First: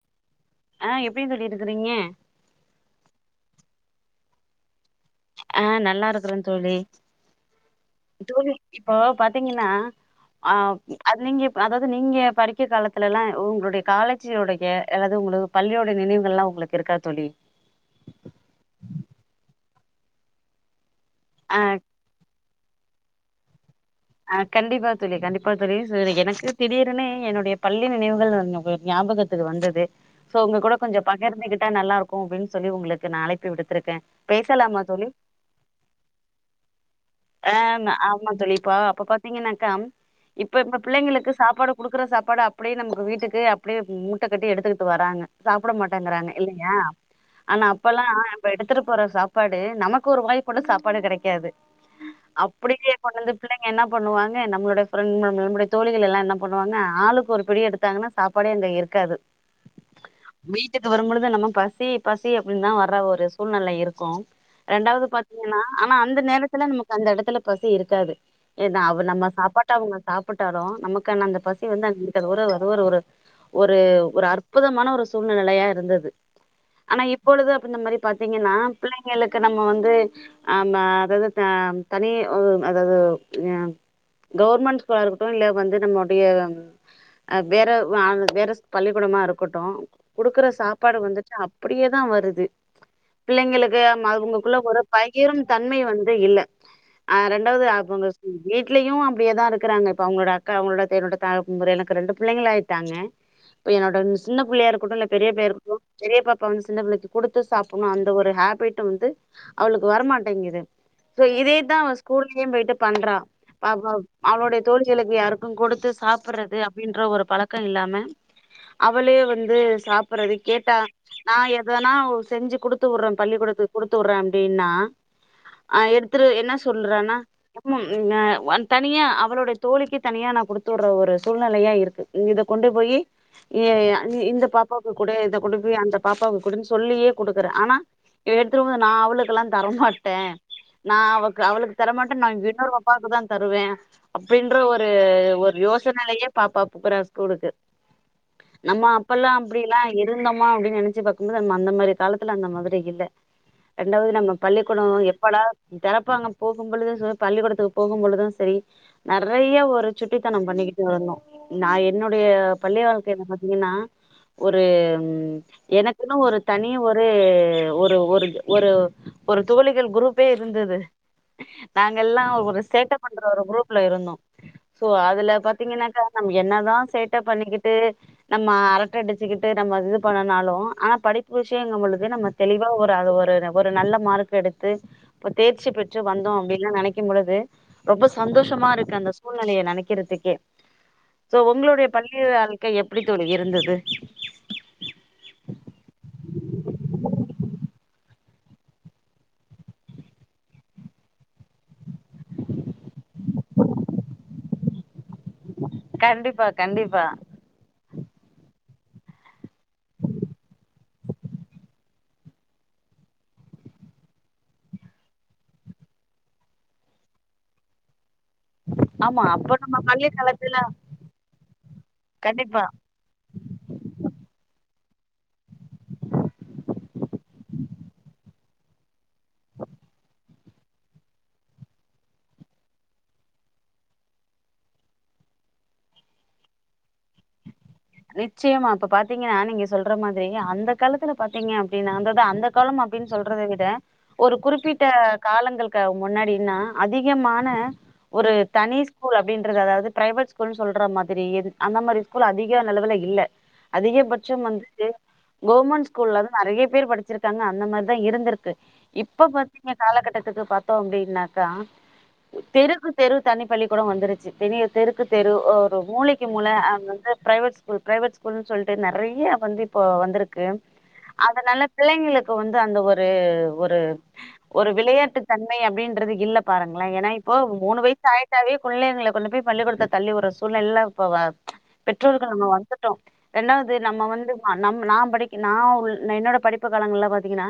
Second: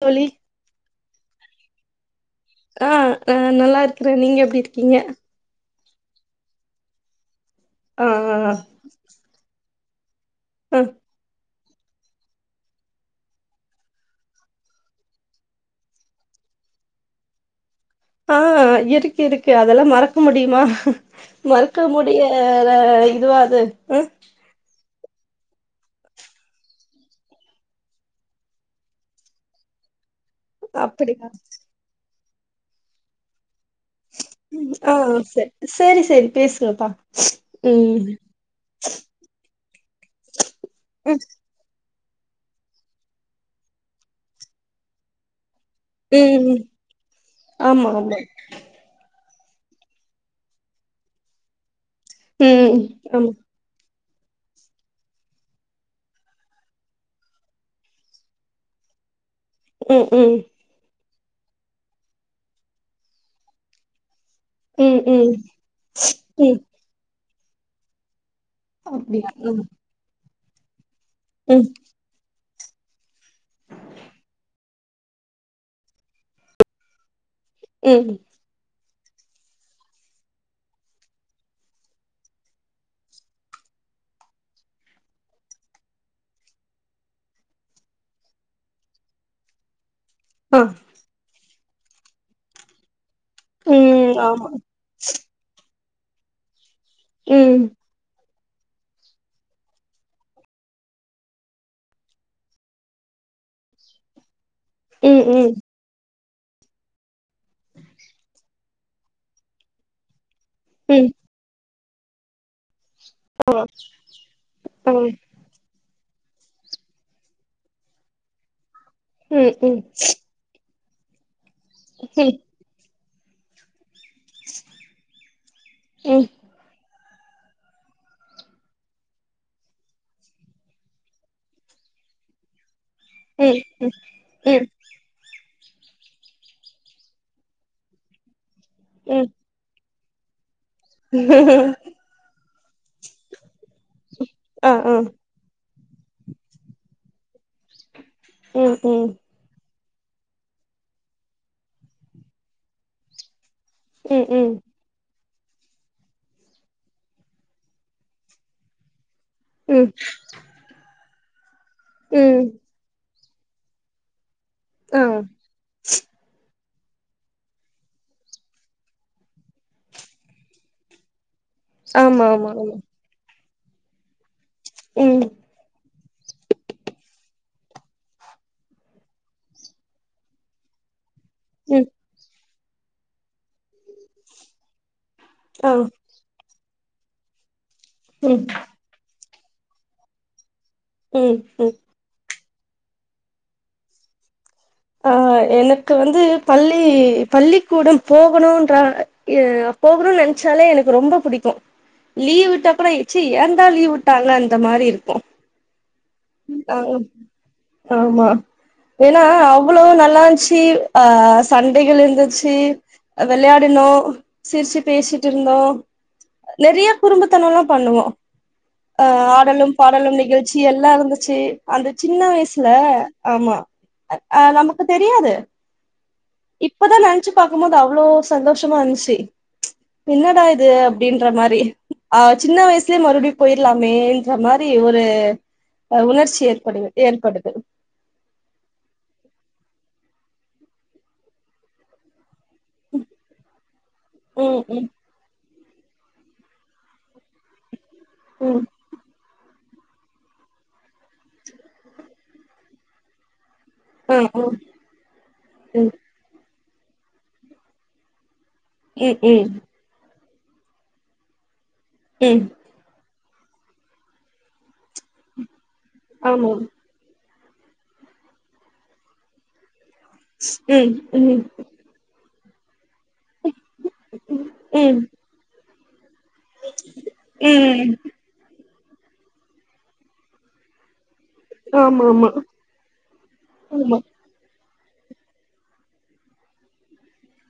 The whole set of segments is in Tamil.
தோழி அ எப்டி தோழி இருக்குறீங்க ஆ ஆ நல்லா இருக்குறே நீங்க எப்புடி இருக்கீங்க ஆ நல்லா இருக்கறன் தோழி ஆ தோழி இப்போ பாத்தீங்கன்னா ஆ அது நீங்க அதாது நீங்க படிக்க காலத்துல எல்லா உங்களுடைய காலேஜ் உடைய அல்லாது உங்களு பள்ளியோடைய நினைவுகள் எல்லா உங்களுக்கு இருக்கா தோழி ஆ இருக்கு இருக்கு அதெல்லா மறக்க முடியுமா ஆ மறுக்க முடிய யற இதுவா அது அ ஆ கண்டிப்பா தோழி கண்டிப்பா தோழி சரி எனக்கு திடீர்னு என்னுடைய பள்ளி நினைவுகள் கொஞ்ச் ஞாபகத்துக்கு வந்தது சோ உங்க கூட கொஞ்சோ அப்படியா பகிர்ந்துகிட்டா நல்லா இருக்கு கூப்ன்னு சொல்லி உங்களுக்கு நா அழைப்பு விடுத்துருக் ம் ஆ செரி செரி செரி பேசுங்கப்பா எ ம் ஆமாந் தோழி இப்போ அப்ப பாத்தீங்கன்னாக்கா இப்ப இப்ப ம் பிள்ளைங்களுக்கு சாப்பாடு குடுக்குற சாப்பாட அப்படியே நமக்கு வீட்டுக்கு அப்படியே மூட்ட கட்டி எடுத்துக்கிட்டு வராங்க சாப்பிட மாட்டேங்கறாங்க ம் ம் இல்லையா ஆனா ஆமா அப்பெல்லா ஆமா இப்ப எடுத்துட்டு போற சா ப்பாடு நமக்கு ஒரு வாய் கூட சாப்பாடு கெடைக்காது ம் அப்படியே ஆமா கொண்டாந்து பிள்ளைங்க என் ன பண்ணுவாங்க நம்மளோட ஃப்ரெண் நம்மளுடைய தோழிகள் எல்லா என்ன பண்ணுவாங்க ஆளுக்கு ஒரு பிடி எடுத்தாங்கன்னா சாப்பாடே அங்க இருக்காது ம் ம் வீட்டுக்கு வரும்பொழு து நம்ம பசி பசி அப்படின்னுதான் வர்ற ஒரு சூழ்நில இருக்கு ம் ரெண்டாவது ம் பாத்தீங்கன்னா ஆனா அந்த நேர ம் நமக்கு அந்த எடத்துல பசி இருக்காது ஏனா அவர் நம்ம அப்டியா ம் சாப்பாட்ட அவுங்க சா ப்பிட்டாரோ நமக் கு அந்த பசி ம் வந்து அங் இருக்காது உறவ அது ஒரு ஒரு ஒரு அற்புதமான ஒரு சூழ்நிலையா இருந்தது ஆனா இப் பொழுது அப்ப இந்த மாரி ம் பாத்தீங்கன்னா பிள்ளைங்களுக்கு நம்ம வந்து ஆம அதது அ தனி ஒ அதாவது ப்ச் கவர்மெண்ட் ஸ்கூலா இருக்கட்டு இல்ல வந்து நம்முடைய அ வேற ஆ வேற பள்ளிக்கூடமா இருக்கட்டு குடுக்குற ஆ சாப்பாட வந்துட்டு அப் அப்படியேதா வருது பிள்ளைங்களுக்கு அம் ம் ஆமா அவுங்களுக்குள்ள ஒரு பகிரும் தன்மை வந் து இல்ல அ ம் ரெண்டாவது அவுங்க வீட்லயு அப்டியேதா இருக்கறாங்க இப்ப அவங்களோட அக்கா அவங்களோட என்னோட த எனக்கு ரெண்டு புள்ளைங்களாயிட்டாங்க இப்போ என்னோட சின்ன புள்ளையா இருக்கட்டு இல்ல ம் பெரிய புள்ளையா ம் இருக்கட்டு பெரியா பாப்பா வந்து சின்ன பிள்ளைக்கு குடுத்து சாப்பணு அந்த ஒரு ஹேபிட் வந்து அவளுக்கு வரமாட்டேங்குது ம் சோ இதேதா அவ ஸ்கூல்லயு போய்ட்டு பண்றா அவ அவளுடைய ஆ தோழிகளுக்கு ம் யாருக்கு கொடுத்து சாப் படுறது அப்டின்ற ஒரு பழக்க இல்லாம அவளே வந்து ம் ம் சாப்பிடறது கேட்டா நா எ தனா ம் செஞ்சு குடுத்து வுடற பள்ளிக்கூடத்துக்கு குடுத் துடறே அப்டின்னா எடுத்துரு என்ன சொல் ன்னா ம் தனியா அவளுடைய தோழிக்கு தனியா நா குடுத்துடுற ஒரு சூழ்நிலையா இருக்கு இத கொண்டு போயி இ ம் இந்த ம் பாப்பாக்கு குடு இது கொண்டு போய் அந்த பாப்பாக்கு குடுனு சொல்லியே குடுக்குற ஆனா ந்து நா ம் அவளுக்குலா தரமாட் ட நா அவ ம் அவளுக்கு தரமாட்ட நா இன்னோரு பாப்பாக்குதா தருவே அப்பின்ற ஆ ஒரு ஆ ஒரு யோச னைலயே பாப்பா போறா ஸ்கூலுக்கு ம் நம்ம ம் அப்பெல்லா அப்டில்லா இருந்தமா அப்டின் நெனைச்சு பாக்கும்போது நம்ம அந்த மாரி காலத்துல அந்த மாதிரி இல்ல ரண்டாவுது ம் நம்ம ம் பள்ளிகூட எப் படா தெறப்பாங்க போகும் பொழுது ச பள்ளிக்கூடத்துக்கு போகும் பொழுது சரி நெறைய ஒரு ம் சுட்டித்தன பண்ணிக்கிட்டு இருந்தோ நா என்னுடைய ம் பள்ளி வாழ்க்கைய திங்கனா ஒரு ஆ எனக்குனு ஒரு தனிய ஒரு ஒரு ஒரு ஒரு ஒரு தோழிகள் குரூப் பேய் இருந்தது நாங்கல்லா ஆமா ஆமா ஒரு ஆமா சேட்ட பண்ற ஒரு குரூப் குரூப் ல இருந்தோ சோ ம் அதுல பாத்தீங்கன்னாக்கா நம்ம என்னாதா சேட்ட பண்ணிக்கிட்டு நம்ம அரட்ட அடிச்சுக்கிட்டு நம்ம இது பண்ணுனாலு ஆனா படி புருசேங்க ம் பொழுதே நம்ம தெளிவா ஒரு அது ஒரு ஒரு நல்ல மார்க் எடுத்து இப்ப தேர்ச்சி ஆ பெற்று வந்தோ அப்டின் எல்லா நெனைக்கும் பொழுது ரொம்ப ம் சந்தோஷமா இருக்கு அந்தஸ் சூழ்நெலய நெனைக்கறதுக்கே ம் சோ ம் உங்களுடைய பள்ளி அ க்க எப்படி தோழி இருந்தது ஆ எனக்கு வந்து பள்ளி பள்ளிக்கூட போகணும்ன்றா அ போகணும்னு நினைச்சாலே எனக்கு ரொம்ப புடிக்கு லீவ் விட்டப்பற ச்சி ஏன்டா லீவ் விட்டாங்க அந்த மாரி இருக்கு கண்டிப்பா அ ஆ கண்டிப்பா ஆமா ஏனா அவ்ளோ நல்லாஞ்ச்சு ஆ சண்டைகள் இருந் ரிச்சு விளையாடினோ சிரிச்சு பேசிட்ருந்தோ நெறைய குறும்புதனம்ல்லா பண்ணுவோ ஆ ஆமா அப்ப ஆடலும் நம்ம பள்ளி பாடலும் காலத்துல நிகழ்ச்சி எல்லா இருந்துச்சு அந்த சின்ன கண்டிப்பா வயசுல ஆமா நமக்கு தெரியாது இப்பதா நினைச்சு பாக்கும்போது அவ்ளோ சந்தோசமா இருதுச்சு என்னடாது அப்டின்ற மாரி ஆ சின்ன வயசுலே மறுபடியு போயிரலாமேன்ற மாரி ஒரு உணர்ச்சி ஏற்படுது ஏற்படுது நிச்சயமா இப்ப பாத்தீங்க ஆ நீங்க சொல்ற மாதிரி அந்த காலத்துல பாத்தீங்க அப்படின்னாந்ததா அந்த காலம் அப்படின்னு சொல்றத விட ஒரு ம் குறிப்பிட்ட ம் காலங்கள் க முன்னாடினா அதிகமான ஒரு ம் தனி ஸ்கூல் அப்டின்னு க்குறது அதாவது பிரைவேட் ஸ்கூல்னு சொல்ற மாதிரி அந்த மாரி ஸ்கூல் அதிக யோ அளவுல இல்ல ம் ம் அதிகபட்சம் வந்துட்டு கவர்மெண்ட் ஸ்கூல்லதா நெறைய பேர் படிச்சிருக்காங்க அந்த மாரிதா இருந்திருக்கு ம் ம் இப்ப பாத்தீங்க காலகட்டத் த்துக்கு பாத்தோ அப்டின்னாக்கா ம் ம் தெருக்கு தெரு தனிப்பள்ளி கூடோ வந்துருச்சு தனி தெருக்கு தெரு ஒ இப்போ மூலைக்கு மூல ஆமா அ வந்து ப்ரைவேட் ஸ்கூல் ப்ரைவேட் ஸ்கூல்ன்னு சொல்ட்டு நெறைய வந்து இப்போ வந்துருக்கு ம் ம் அதனால பிள்ளைங்களுக் கு வந்து அந்த ஒரு ஒரு ஒரு ஒரு ம் ம் விளையாட்டு தன்மை அப்டின் இல்ல பாருங்ளேன் ஏன்னா இப்போ மூணு வய்சு ஆய்ட்டாவே புள்ளைங்கள கொண்டு போய் பள்ளிக்கூடத்ல தள்ளி வுட்ற சூழ்நிலைலா இப் ச்ச் ஆமா ஆமா பெற்றோர்கள் நம்ம வந்துட்டோ ரெண்டாவ்து ஆமா நம்ம வந்து [unintelligible] நம் நா படிக்க நா உள் என்னோட படிப்பு காலங்கள்ல பாத்தீங்கனா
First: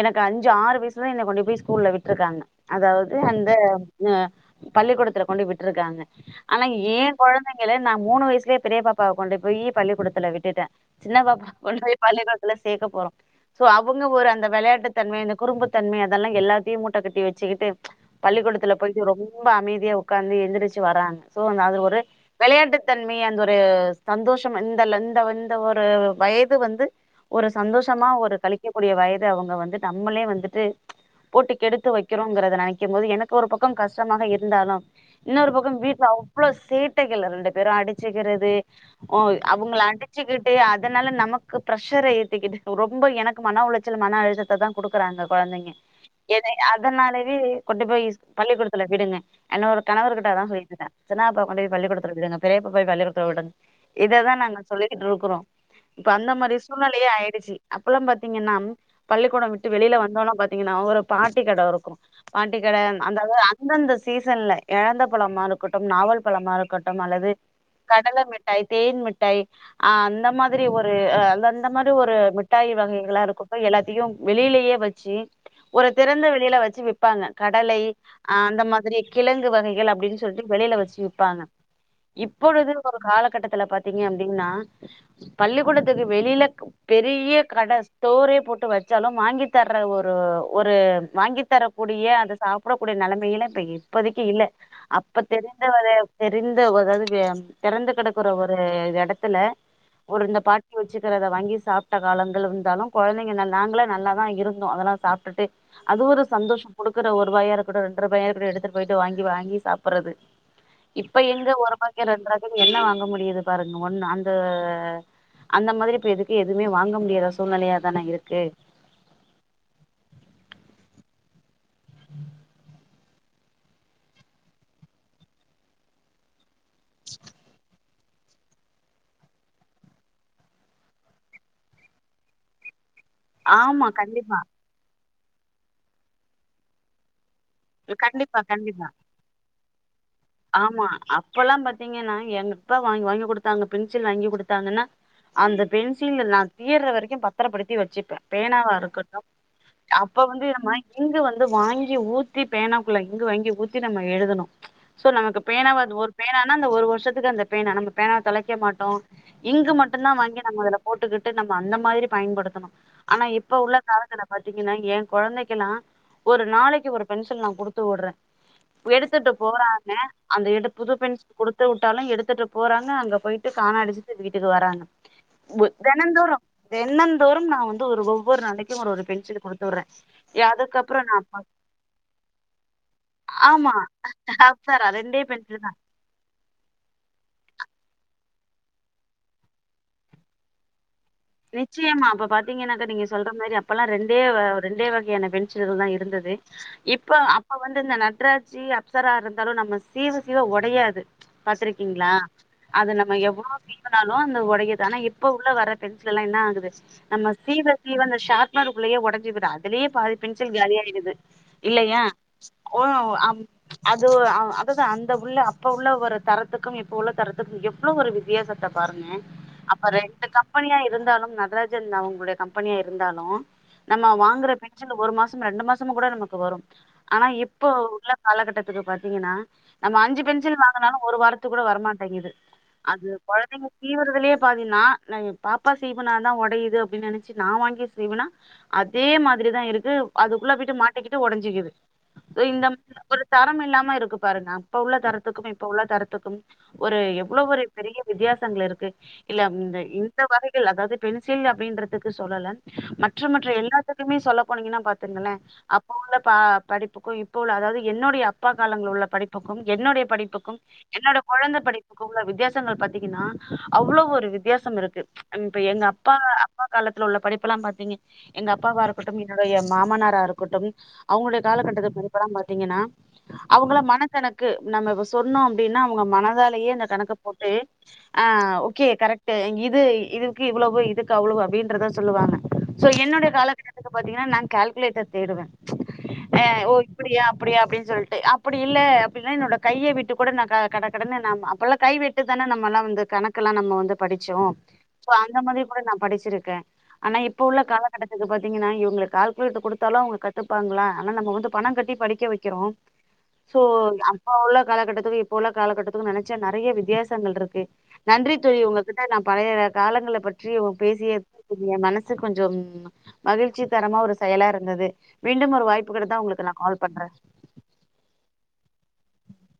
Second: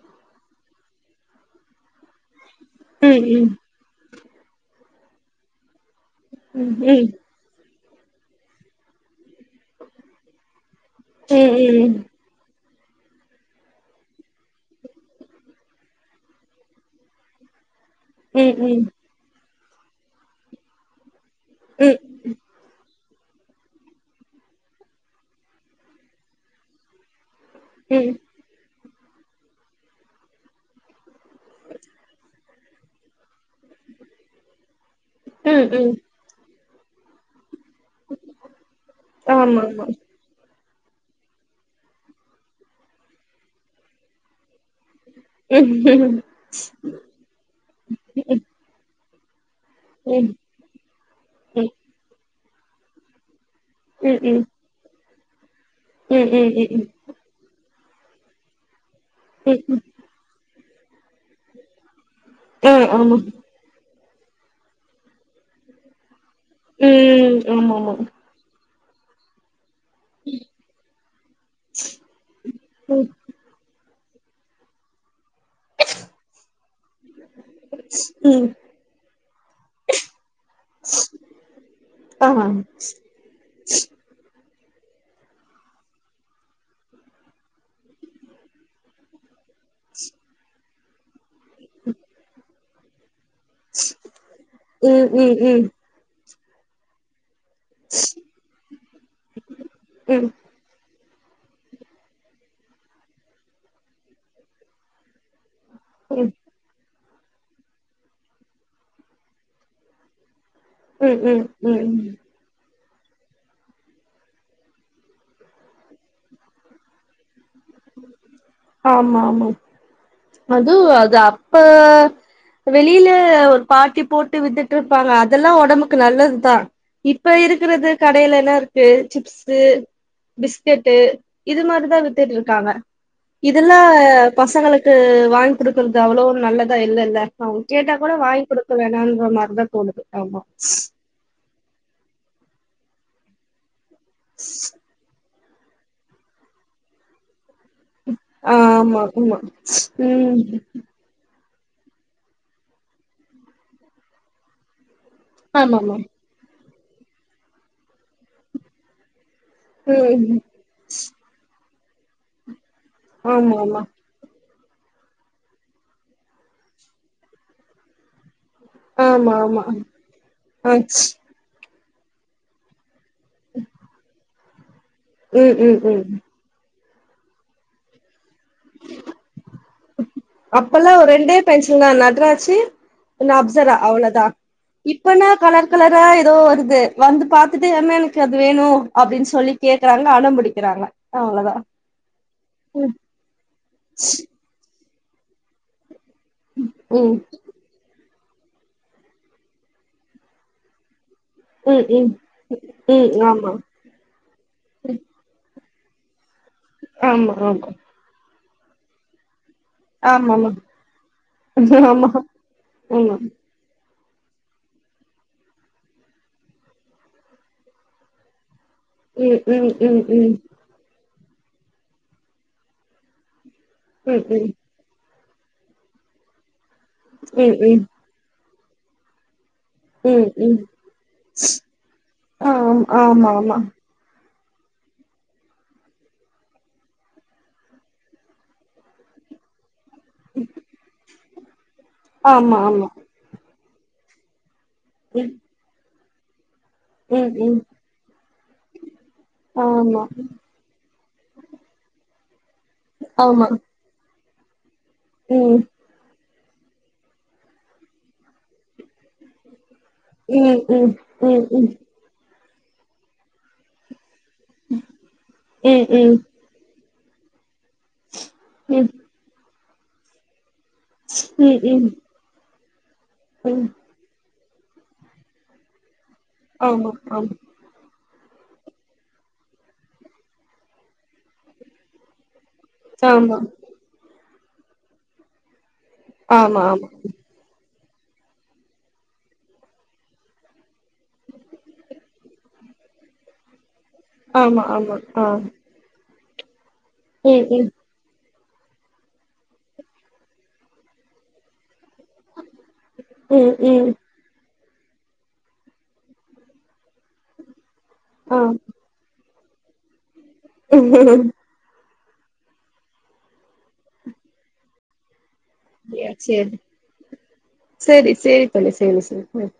எனக்கு அஞ்சு ஆறு வய்சுல என்ன கொண்டு போய் ஸ்கூல்ல விட்ருக்காங்க அதாவது ம் ம் அந்த அ பள்ளிக்கூடத் த்துல கொண்டு விட்ருக்காங்க ஆனா ம் ம் ம் ம் ம் ம் ஏ கொழந்தைங்க ள நா மூனு வய்ஸ்லே பெரிய பாப்பா கொண்டு போய் பள்ளி கூடத்துல விட்டுட்ட சின்ன பாப்பா கொண்டு போய் பள்ளி கூட்த்துல சேக்க போறோ சோ அவுங்க ஒரு அந்த வெளையாட்டு தன்மை இந்த குறும்புத்தன்மை அதெல்லா எல்லாத்தியு மூட்ட கட்டி வெச்சுக்கிட்டு பள்ளிக்கூடத்துல போய்ட்டு ரொம் ம்ப அமைதியா உக்காந்து எந்திரிச்சு வராங்க சோ அந்த அதுல ஒரு வெளயாட்டு தன்மைய அந் ஒ ரு சந்தோஷம் இந்த ல இந்த இந்த ஒரு வயது வந்து ஒரு ம் சந்தோஷமா ம் ஒரு கழிக்கு கூடிய வயது அவுங்க வந்து நம்மளே வந்துட்டு ச்ச் போட்டு கெடுத்து வைக்கிறோங்கிறத நென க்கும் போது எனக்கு ஒரு பக்கோ கஷ்டமாக இருந்தாலு இன்னொரு ம் பக்கோ ம் வீட்ல அவ்ளோ சேட்டைகள் ரெண்டு பேரு அடிச்சு க்கிறது அ ஆமா அவுங்கள ஆமா அடிச்சுக்கிட்டு அ அதனால நமக்கு ப்ரெஷர ஏத்திக்கிட்டு ஒ ரொம்போ எனக்கு மன உளச்சல் மன அழுதத்த தா குடுக்குறாங்க கொழந்தைங்க ம் ம் ம் ம் ம் ம் ம் ம் ம் ம் ம் எத அதனாலவே கொண்டு போய் ஸ் பள்ளிக்கூடத்துல விடுங்க என்னோர் கணவருகிட்ட தா சொல்ட்ருக்கே சின்னா பாப் கொண்டோய் பள்ளிகூடத்துல விடுங்க பெரிய பாப்பா [unintelligible] த்த உடன் இததா நாங்க சொல்லிட்கிட்ருக் அப்பறோ இப்ப அந்த மாரி சூழ்நிலயே ஆயிருச்சு அப்பல்லா பாத்தீங்கன்னாம் பள்ளிக்கொடம் விட்டு வெளில வந்தோன பாத் த்தீங்கன்னா ஒரு பாட்டி கட இருக்கு பாட்டி ஆ கட ஆமா அந்தாது அந்தந்த ஸ் சீசன்ல எழந்த பழமா இருக்கட்டு நாவல் பழமா இருக்கட்டு அல்லது ம் ஆமாமா கடல மிட்டாய் தேன் மிட்டாய் அ அந்த மாரி ஒரு அந்த அந்த மாரி ஒரு மிட்டாயி ம் வகைகளா இருக்கட்டு எல்லாத்தையு வெளிலேயே வச்சு ஒரு திறந்த வெளியில வச்சு விப்பாங்க கடலை அ ம் அந்த மாதிரி கிழங்கு வகைகள் அப்டின்னு சொல்ட்டு வெளியில வச்சு விப்பாங்க ஆ ம் இப்பொழுது ஒரு காலகட்டத்துல பாத்தீங்க அப்டின்னா பள்ளிக்கூடத்துக்கு வெளில பெரிய கடை ஸ்டோரே போட்டு வச்சாலு வாங்கி தர்ற ஒரு ஒர் வாங்கி தரக்கூடிய அத சாப் போக்கூடிய நலமை [unintelligible] இப்போதைக்கு இல்ல ம் அப்ப ம் தெரிஞ்ச ம் ஒரு தெரிந்தவர்கள் [unintelligible] தெறந்து கெடக்கற ஒரு இடத்துல ஒரு இந்த பாட்டி வச் வச்சுக்கிறத வாங்கி சாப்பிட்ட காலங்கள் இருந்தாலு கொழந்தைங்க நாங்களே நல்லா தான் இருந்தோம் அதெல்லா சாப்ட்டுட்டு அது ஒரு சந்தோஷ கொடுக் இருக்கற ஒரு ரூபாயா இருக்கட்டும் ரெண்ரூபாயா இருக்கட்டு எடுத்துட்டு போயிட வாங்கி வாங்கி சாப்பறது ம் ம் ம் ம் என்ன வாங்க முடியுது பாருங்க ஒண்ணு அந்த அந்த மாதிரி இ எதுக்கு எதுவுமே வாங்க முடிய ஆமாமா அது அது அப் அப்ப வெளி கீழஒரு பாட்டி போட்டு வித்துட்டு இருப்பாங்க அதெல்லாம் உடம்புக்கு நல்லதுதா இப்ப இருக்கிறது கடேலேலா இருக்கு சிப்ஸு பிஸ்கெட்டு இது மாரிதா வித்துட்டு இருக் காங்க இதெல்லா ஆமா கண்டிப்பா பசங்களுக்கு வாங்கி குடுக்குறது அவ்ளோ நல்லதா இல்லேல்ல அவன் கேட்டா கூட கண்டிப்பா வாங்கி குடுக்க கண்டிப்பா வேணான்ற மாரிதா தோணுது ஆமா அப்பல்லா பாத்தீங்கன்னா எங்க [unintelligible] வாங்கி வாங்கி குடுத்தாங்க பென்சில் வாங்கி குடுத்தாங்கன்னா அந்த பென்சில நான் தீர்ர வரைக்கு பத் பத்தறப்படுத்தி வச்சுப்பே பேனாவா ஆமா இருக்கட்டு அப்ப வந்து இந்த மாரி கிங் வந்து வந்து வாங்கி ஊத்தி பேனாக்குள்ள இங்கு வாங்கி ஊத்தி நம்ம எழுதனு ச் சோ நமக்கு பேனாவாது ஆமா ம் ஆமாமா ஒரு பேனானா ஒரு வருஷத்துக்கு அந்த பேனா நம்ம பேனாவ தொலைக்க மாட்டோ இங்கு மட்டும்தான் ம் வாங்கி நம்ம அதுல போட்டுக்கிட்டு நம்ம அந்த மாரி பயன்படுத்துனோ ஆனா ஆமா இப்ப உள்ள ஆமா காலத்துல பாத் தீங்கன்னா என் கொழந்தைக்கெல்லா ஒரு நாளைக்கு ஒரு பென்சில் நா குடுத்து வுட்றே எடுத்துட்டு ஆமா ஆமா போறா அந்த இட ஆ புது பென்சி குடு குடுத்து விட்டாலும் எடுத்துட்டு போறாங்க அங்க போய்ட்டு காண அடிச்சுட்டு வீட் வீட்டுக்கு வாராங்க ம் ம் ம் தெனந்தோறு தெனந்தோறும் நா வந்து ஒரு [unintelligible] ஒவ்வொரு நாளைக்கும் ஒரு ஒரு பென்ஷில் குடுத் துவுர்ரே அப்பல்லாம் ரெண்டே பென்சில்தா நட்ராச்சு ஒன்னு ஆமா அப்ஜரா அவ்ளோதான் அப்சரா ரெண்டே இப்பன்னா பென்சில் கலர் தா கலரா எதோ வருது வந்து பாத்துட்டு என்ன என கு அது வேணும் அப்டின்னு சொல்லி கேக்குறாங்க அடம்புடிக்குறாங்க நிச்சயிமா அப்ப பாத்தீங்கன்னாக்கா நீங்க சொல்ற மாரி அப்பெல்லாம் ரெண்டே வ ரெண்டே வ கையான பென்சில்க தா இருந்தது து ம் இப்ப அப்ப வந்து இந்த நட் நட்ராஜி அப்சரா இருந்தாலும் நம்ம சீவ சீவ ஒடையாது ம் பாத்திருக்கிங்ளா அது ம் நம்ம ம் எவ்ளோ சீவுனாலு அந்த ஒடையது ஆனா இப்ப உள்ள வர பென்சில் எல்லா என்ன ஆகுது நம்ம ஆமா ஆமா சீவ சீவ அந்த ஷார்ப் னருக்குள்ளயே ஒடஞ்சுருது அதுலயே பாதி ஆமா ஆமாமா பென்சில் காலி‌ ஆயிடுது இல்லையா ஒ ஆமா அ அது அதுதா அந்த உள்ள அப்ப உள்ள ஒரு தரத்துக்கும் இப்ப உள்ள தரத்துக்கும் எவ்ள ஒரு வித்தியாச த்த பாருங்க ஆமா ம் ம் ம் ம் ம் ம் அப்ப ரெண்டு க இருந்தாலும் நடராஜன் அவங்களுடைய கம்பெனியா இருந்தாலு நம்ம ம் வாங்கற பென்சில் ஒரு மாச ம் ரெண்டு மாசமு கூட நமக்கு வரும் ஆனா இப்ப உள்ள காலகட்டத் துக்கு பாத்திங்கனா நம்ம ம் அஞ்சு ம் ம் பென்சில் வாங்குனாலு ஒரு வாரத்துக்கு கூட வரமாட்டேங்குது ஆ அது ஆமா ஆமா கொழந்தைங்க சீவறதுலயே பாத்திங்னா நீ பாப்பா சீவுனாதா ஒடையுது அப்டின்னு நெனைச்சு நா வாங்கி சீவுனா அதே மாதிரிதா இருக் கு அதுக்குள்ள விட்டு மாட்டிக்கிட்டு ஒடஞ்சுக்கிது ஆமா இந்த ஆமா மாரி ஒரு தரம் இல்லாம இருக்கு பாருங்க அப்ப உள்ள ம் தரத்துக்கும் இப்ப உள்ள தரத்துக் ஒரு ம் எவ்ள ம் ஒரு பெரிய வித்தியாசங்கள் இருக்கு இல்ல ஆமா இந்த வகைகள் அதாது பென்சில் அப்டின்றதுக்கு சொல்லல மற்ற மற்ற ஆமா எல்லாத்துக்குமே சொல்ல போனிங்கனா பா த்துங்களே ம் அப்ப உள்ள பா படிப்புக்கு இப்ப உள்ள அதாவது என்னுடைய அப்பா காலங்கள்ல உள்ள படிப்புக்கும் என்னுடைய ம் ம் படிப்புக்கும் ம் என்னோட ம் ம் கொழந்த ம் படிப்புக்கு உள்ள வித்யாச ங்கள் பாத்திங்கனா அவ்ள ஒரு வித் தியாசம் இருக்கு இப்ப எங்க அப்பா அப்பா காலத்துல உள்ள படிப்பெல்லா பாத் திங்க எங்க அப்பாவா இருக்கட்டும் என்னுடைய மாமனாரா இருக்கட்டும் அவங்களுடைய ம் ம் ம் காலகட்டத்து படிப்பெல்லா பாருங்க திங்கனா ம் அவுங்களா மனகணக் கு நம்ம இப்ப சொன்னோ அப்டினா அவ்ங்க மனதாலயே அந்த ஆமா கணக்க ஆமா போட்டு ஆ ஓகே கரெக்ட்டு எங் இது இதுக்கு இவ்ளோவு இதுக்கு அவ்ளோவு அப்டின்றத சொல்லுவாங்க சோ என்னுடைய காலகட்டத்துக்கு பாத்தீங்னா நாங் கேல்குலேட்டர் தேடுவே ஆ ஆமா ஆமா ஓ ஆமா இப்டியா அப்டியா அப்டின்னு சொல்ட்டு அப்டி இல்ல அப்டினா என்னோட கைய விட்டு கூட நா க கட கடனு நாம் அப்பலா கை விட்டு தானே நம்மலா வந்து கணக்குலா நம்ம வந்து படிச்சோ ஆமா ஆமா சோ ஆ அந்த மாதிரி கூட நாம் படிச்சிருக்கே ஆனா இப்ப ம் உள்ள ம் காலகட்டத்துக்கு பாத் இங்கனா இவ்ங்க கால்குலேட்டர் குடுத்தாலு அவ்ங்க கத்துப்பாங்ளா ஆனா நம்ம வந்து பணங்கட்டி படிக்க வக்கிறோ ம் சோ ம் அப்ப உள்ள காலகட்டத்துக்கு இப்போ உள்ள காலகட்டத்துக்கு நெனச்சா நெறைய வித்தியாசங்கள் இருக்கு நன்றி ஆ தோழி உங்ககிட்ட நா பழையதாது காலங்கள பொறுத் ற்றி நம்ம பேசியத் தெரிமா மனசு சு கொஞ்சம் மகிழ்ச்சி தரமா ஒரு செயலா இருந்தது மீண்டும் ஒரு வாய்ப்பு கிடைத்தா [unintelligible] உங்களுக்கு நா கால் பண்றே சேரி சேரி தோழி சேரி சேரி ம்